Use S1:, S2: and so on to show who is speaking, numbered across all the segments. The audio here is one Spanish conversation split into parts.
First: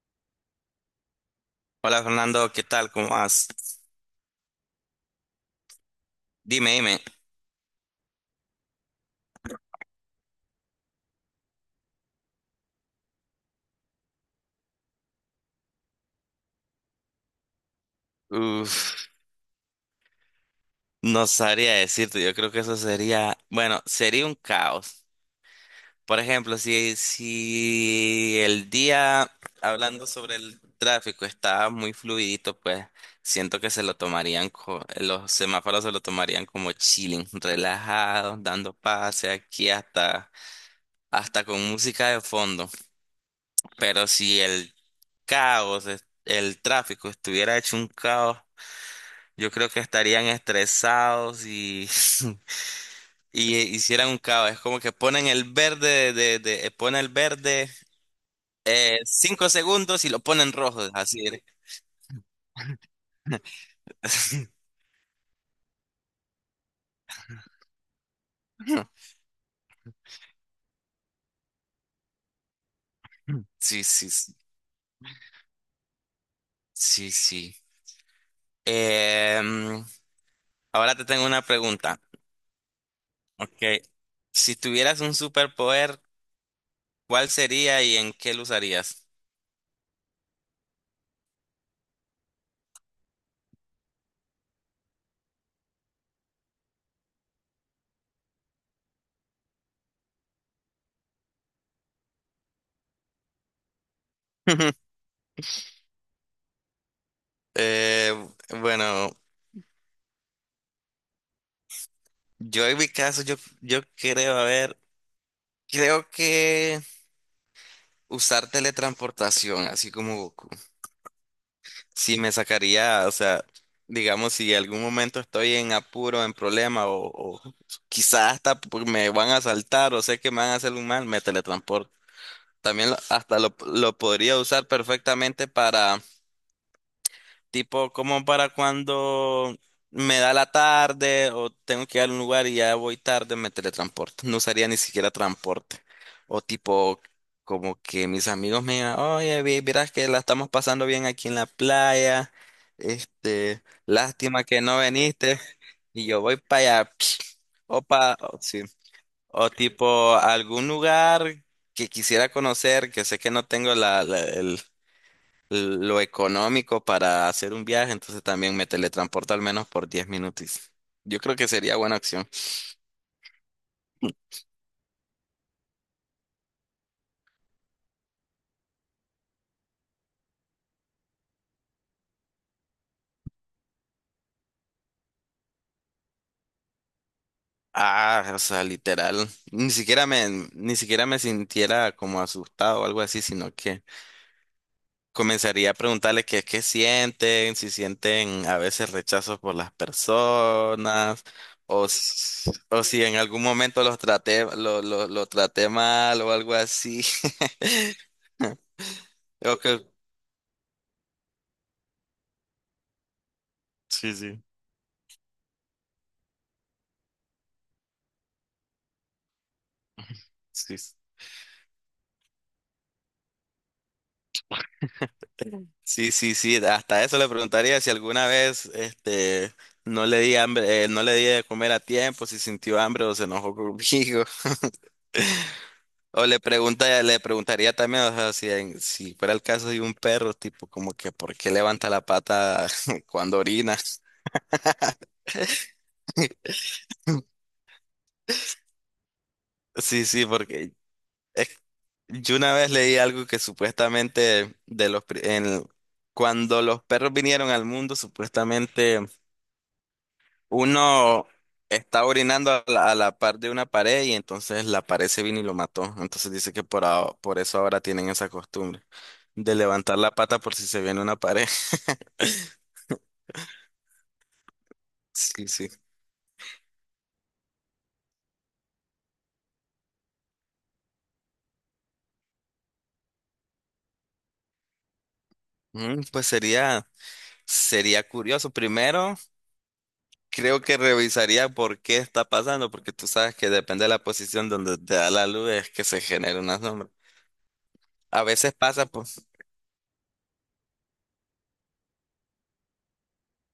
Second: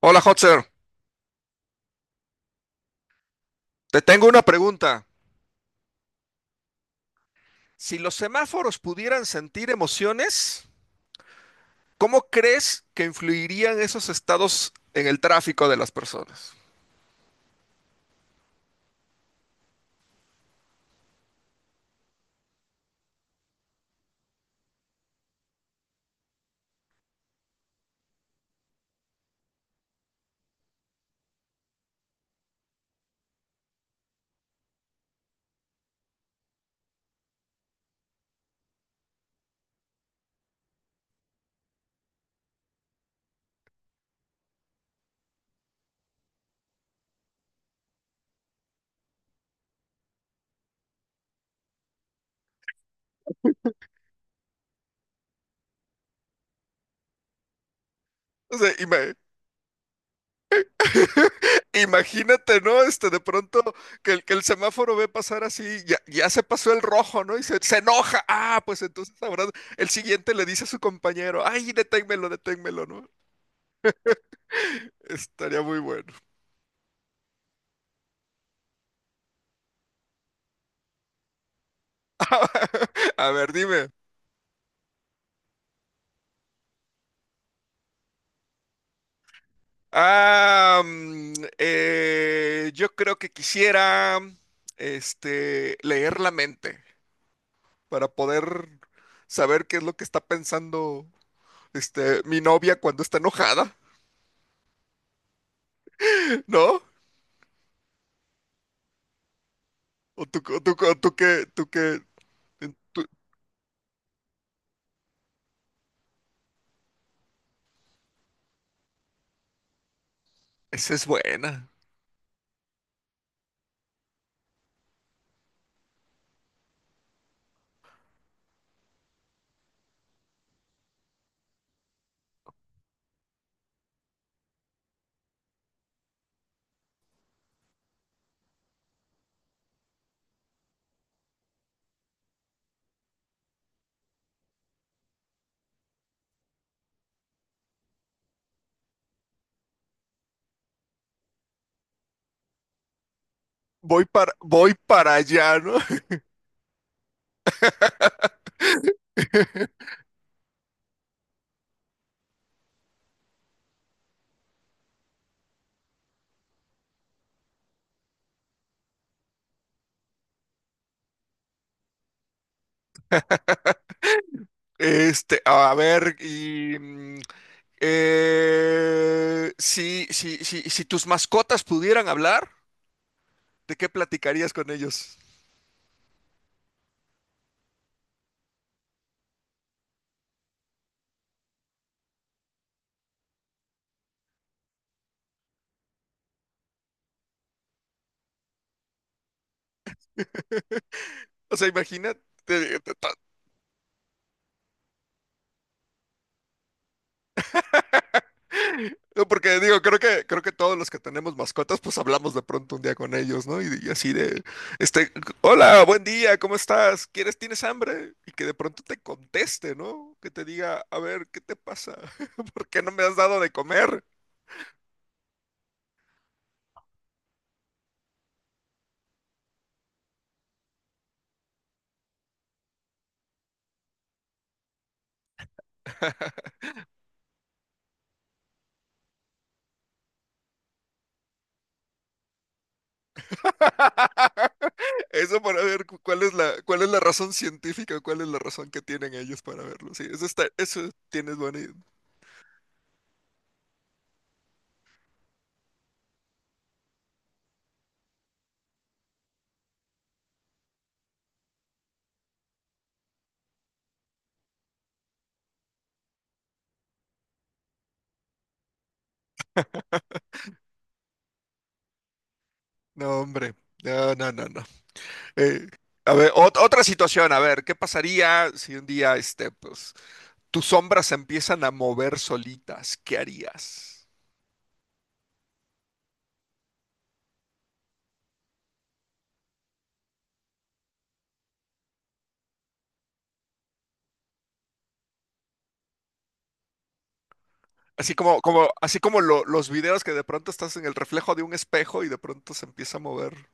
S1: Hola, Hotzer.
S2: Hola Fernando, ¿qué tal? ¿Cómo vas?
S1: Te tengo una pregunta.
S2: Dime, dime.
S1: Si los semáforos pudieran sentir emociones, ¿cómo crees que influirían esos estados en el tráfico de las personas?
S2: Uf, no sabría decirte, yo creo que eso sería, bueno, sería un caos. Por ejemplo, si el día, hablando sobre el tráfico, está muy fluidito, pues siento que se lo tomarían, los semáforos se lo tomarían como chilling, relajados, dando pase aquí hasta con música de fondo. Pero si el caos, el tráfico estuviera hecho un caos. Yo creo que estarían estresados y, y hicieran un caos. Es como que ponen el verde,
S1: O sea, ima-
S2: 5 segundos y lo ponen rojo. Así.
S1: Imagínate, ¿no? De pronto que el semáforo ve pasar así, ya, ya se pasó el rojo, ¿no? Y se enoja. Ah, pues entonces ahora el siguiente le dice a su compañero, ay, deténmelo, deténmelo, ¿no?
S2: Sí, sí, sí,
S1: Estaría muy bueno.
S2: sí, sí. Em, Ahora te tengo una pregunta.
S1: A ver,
S2: Ok.
S1: dime.
S2: Si tuvieras un superpoder, ¿cuál sería y en qué lo usarías?
S1: Yo creo que quisiera leer la mente para poder saber qué es lo que está pensando mi novia cuando está enojada, ¿no?
S2: Eh, bueno,
S1: O tú, o tú, o tú qué, tú qué,
S2: yo en mi
S1: tú-
S2: caso, yo creo, a ver, creo que usar teletransportación, así como Goku.
S1: Esa es buena.
S2: Sí, me sacaría, o sea, digamos, si en algún momento estoy en apuro, en problema, o quizás hasta me van a asaltar, o sé que me van a hacer un mal, me teletransporto. También hasta lo podría usar perfectamente para, tipo, como para cuando me da la tarde o tengo que ir a un lugar y ya voy tarde, me teletransporto. No usaría ni siquiera transporte. O tipo, como que mis amigos me digan, oye, vieras que la estamos pasando bien aquí en la playa. Este, lástima que
S1: Voy
S2: no
S1: para
S2: viniste.
S1: allá, ¿no?
S2: Y yo voy para allá. Opa, sí. O tipo algún lugar que quisiera conocer, que sé que no tengo la, lo económico para hacer un viaje, entonces también me teletransporto al menos por 10 minutos. Yo creo que sería buena opción.
S1: A ver, si tus mascotas pudieran hablar, ¿de qué platicarías con ellos?
S2: Ah, o sea, literal, ni siquiera me sintiera como asustado o algo así, sino que comenzaría a preguntarle qué es que sienten, si sienten a veces rechazo por las personas,
S1: O sea, imagínate. eh,
S2: o si
S1: ta-
S2: en algún momento los traté, lo traté mal o algo así.
S1: no, porque
S2: Ok,
S1: digo, creo que todos los que tenemos mascotas, pues hablamos de pronto un día con ellos, ¿no? Y así
S2: sí,
S1: de,
S2: sí,
S1: este, hola, buen día, ¿cómo estás? ¿Quieres, tienes hambre? Y que de pronto te conteste, ¿no? Que te
S2: sí.
S1: diga, a ver, ¿qué te pasa? ¿Por qué no me has dado de comer?
S2: Sí, sí, sí, hasta eso le preguntaría si alguna vez, este, no le di hambre, no le di de comer a tiempo, si sintió hambre o se enojó conmigo. O le pregunta, le preguntaría también, o sea, si, si fuera el caso de un perro, tipo como que por qué levanta la pata cuando orina.
S1: Eso para ver cuál es la razón científica, cuál es la razón que tienen ellos para verlo.
S2: Sí,
S1: Sí,
S2: sí,
S1: eso está,
S2: porque
S1: eso tienes
S2: es-
S1: buena idea.
S2: yo una vez leí algo que supuestamente de los cuando los perros vinieron al mundo, supuestamente uno está orinando a la par de una pared y entonces la pared se vino y lo mató. Entonces dice que por eso ahora tienen esa costumbre de levantar la pata por si se viene una pared.
S1: No, hombre. No, no, no, no.
S2: Sí,
S1: Eh,
S2: sí.
S1: a ver, otra situación, a ver, ¿qué pasaría si un día, pues, tus sombras se empiezan a mover solitas? ¿Qué harías?
S2: Mm, pues sería, sería curioso. Primero, creo que revisaría por qué está pasando, porque tú sabes que depende de la posición donde te da la luz es que se genera una sombra. A veces pasa,
S1: Así como
S2: pues
S1: los videos, que de pronto estás en el reflejo de un espejo y de pronto se empieza a mover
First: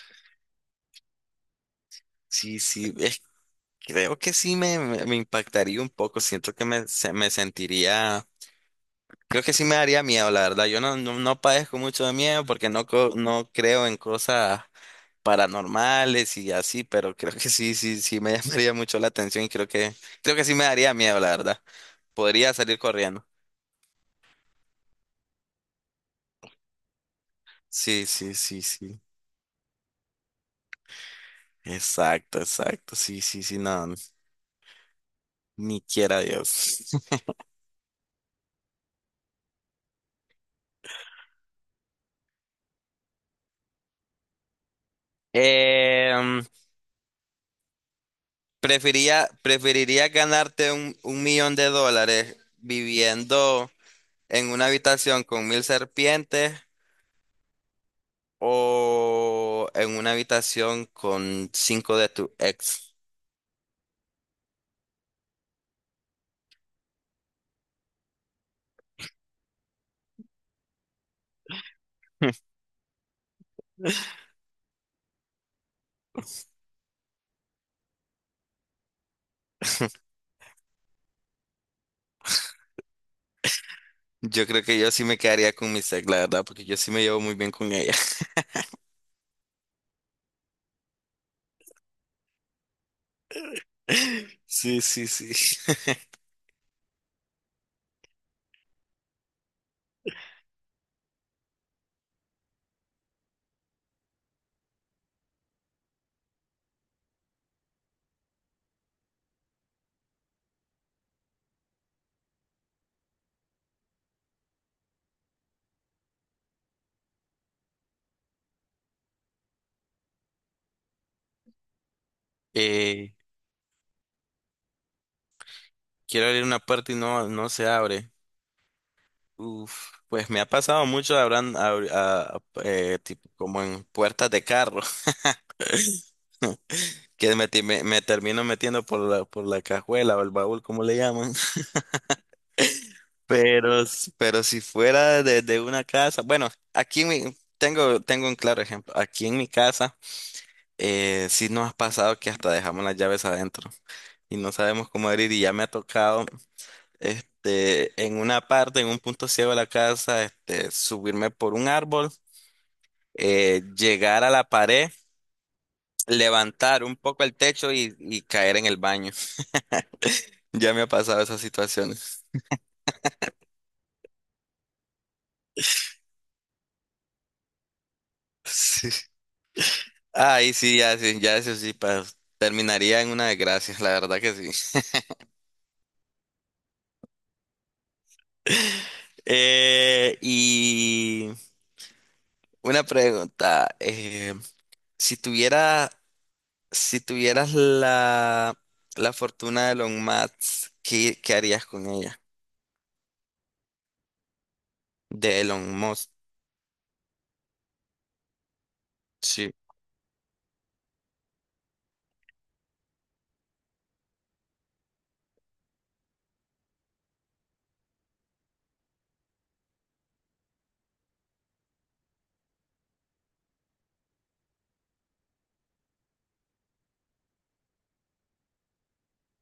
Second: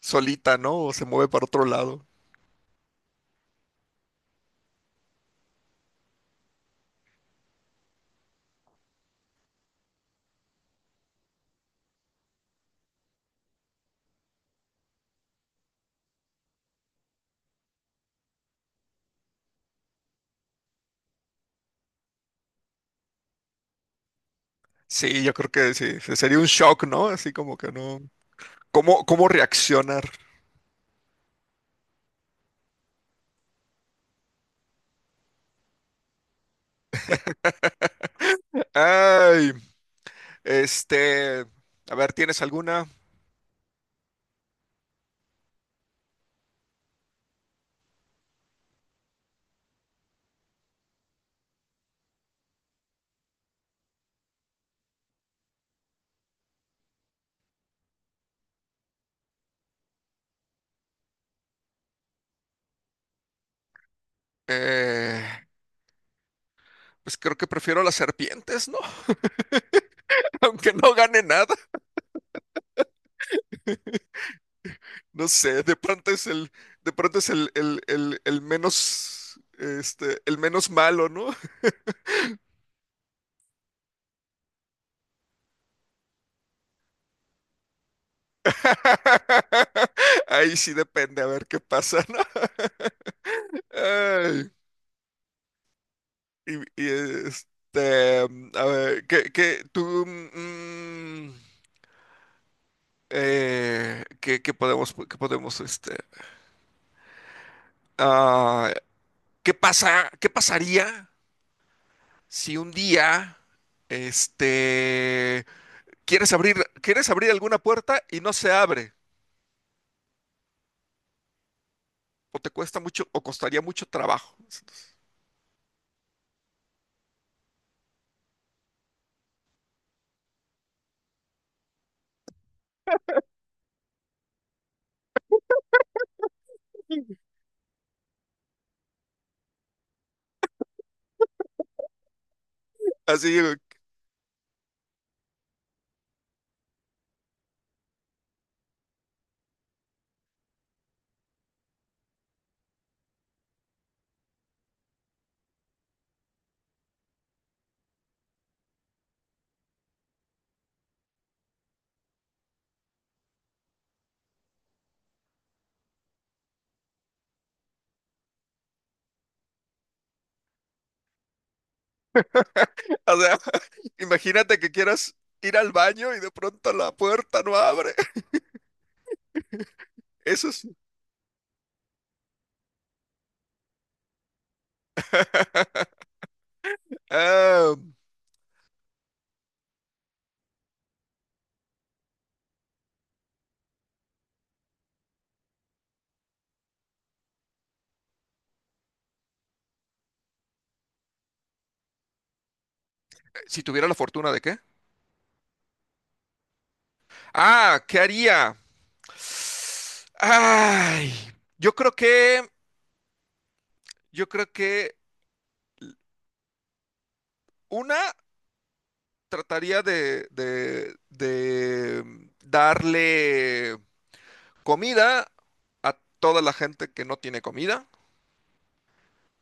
S1: solita, ¿no? O se mueve para otro lado.
S2: sí, sí, creo que sí me impactaría un poco. Siento que me sentiría. Creo que sí me daría miedo, la verdad. Yo no, no, no padezco mucho de miedo porque no, no creo en cosas paranormales y así, pero creo que sí, sí, sí me llamaría mucho la atención y creo que sí me daría miedo, la verdad. Podría salir corriendo.
S1: Sí, yo creo que sí, sería un shock, ¿no? Así como que no.
S2: Sí, sí, sí, sí.
S1: ¿Cómo, cómo reaccionar?
S2: Exacto, exacto. Sí, sí, sí, no, ni quiera Dios.
S1: Ay, este, a ver, ¿tienes alguna?
S2: Em, Prefería, preferiría ganarte un millón de dólares viviendo en una habitación con 1000 serpientes o en una habitación con cinco de tu ex.
S1: Eh, pues creo que prefiero las serpientes, ¿no? Aunque no gane nada, no sé, de pronto es el menos, el menos malo, ¿no?
S2: Yo creo que yo sí me quedaría con mi ex, la verdad, porque yo sí me llevo muy bien con ella.
S1: Ahí sí depende, a ver qué pasa, ¿no? Ay,
S2: Sí, sí, sí.
S1: y, y, este, a ver, ¿qué podemos, ah, qué pasaría si un día, este, quieres abrir, quieres abrir alguna puerta y no se abre, o te cuesta mucho,
S2: Eh,
S1: o costaría mucho trabajo.
S2: Quiero abrir una puerta y no, no se abre. Uf, pues me ha pasado mucho, habrán, tipo, como en puertas de carro, que me termino metiendo por la cajuela o el baúl, como le llaman.
S1: Así, o
S2: Pero si fuera de una casa, bueno, aquí en tengo un claro ejemplo. Aquí en mi casa, sí nos ha pasado que hasta dejamos las llaves adentro y no sabemos cómo abrir y ya me ha tocado, este, en una parte, en un punto ciego de la casa, este, subirme por un árbol, llegar a la pared, levantar un poco el techo y caer en el baño. Ya me ha pasado esas situaciones.
S1: sea, imagínate que quieras ir al baño y de pronto la puerta no abre. Eso
S2: Ahí
S1: es.
S2: sí, ya, sí, ya eso sí, terminaría en una desgracia, la verdad que sí.
S1: ah,
S2: Y una pregunta, si tuviera, si tuvieras la fortuna de Elon Musk, ¿qué, qué harías con ella?
S1: si tuviera la fortuna de qué.
S2: De Elon Musk,
S1: Ah, ¿qué haría?
S2: sí,
S1: Ay, yo creo que, yo creo que una trataría de, de darle comida a toda la gente que no tiene comida.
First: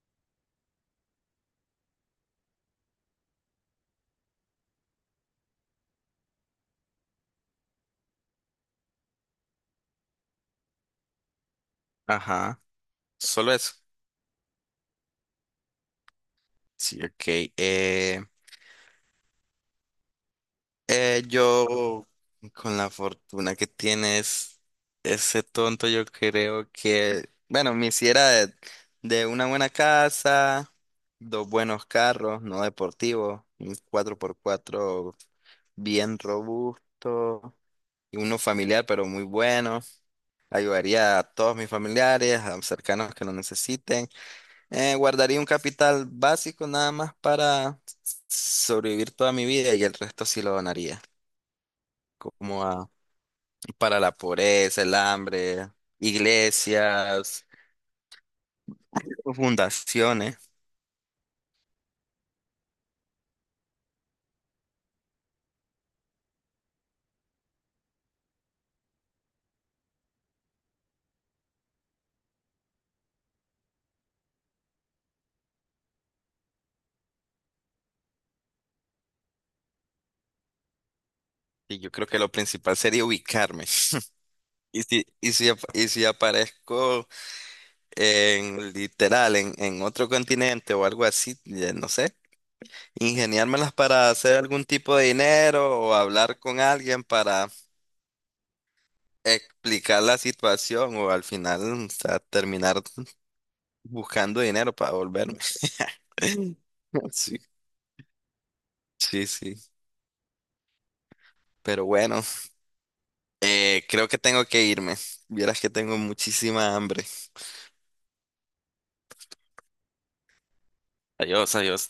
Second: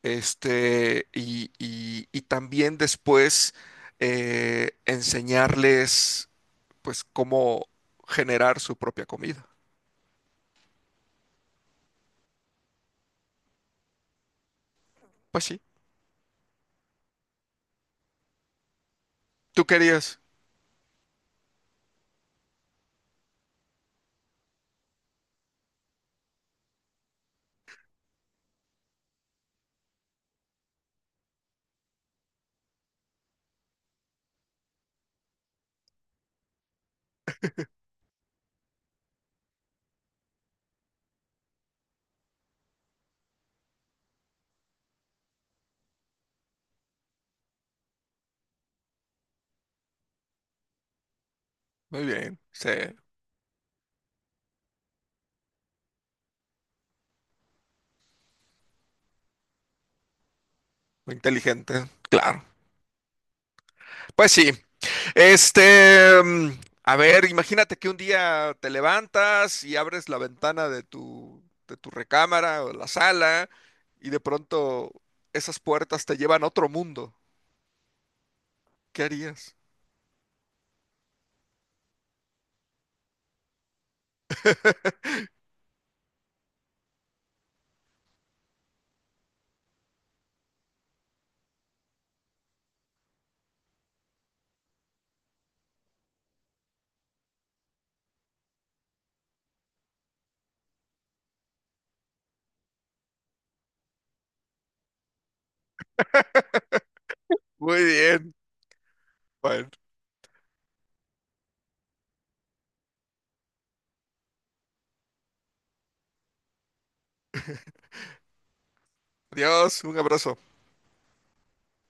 S1: Y también después enseñarles, pues, cómo generar su propia comida.
S2: ajá, solo eso.
S1: Pues sí,
S2: Sí, ok. eh,
S1: tú querías.
S2: Eh, yo, con la fortuna que tienes, ese tonto, yo creo que, bueno, me hiciera de una buena casa, dos buenos carros, no deportivos, un 4x4 bien robusto y uno familiar, pero muy bueno. Ayudaría a todos mis familiares, a cercanos que lo necesiten. Guardaría un capital básico nada más para sobrevivir toda mi vida y el resto sí lo donaría.
S1: Muy bien,
S2: Como
S1: sí,
S2: a, para la pobreza, el hambre, iglesias, fundaciones.
S1: muy inteligente, claro. Pues sí, este, mm, a ver, imagínate que un día te levantas y abres la ventana de tu recámara o la sala y de pronto esas puertas te llevan a otro mundo. ¿Qué harías?
S2: Y yo creo que lo principal sería ubicarme. Y si aparezco en literal en otro continente o algo así, ya no sé, ingeniármelas para hacer algún tipo de dinero o hablar con alguien para explicar la situación o al final, o sea, terminar buscando dinero para volverme. Sí,
S1: Muy bien.
S2: sí, sí.
S1: Bueno.
S2: Pero bueno. Creo que tengo que irme. Vieras que tengo muchísima hambre.
S1: Adiós, un abrazo.
S2: Adiós, adiós.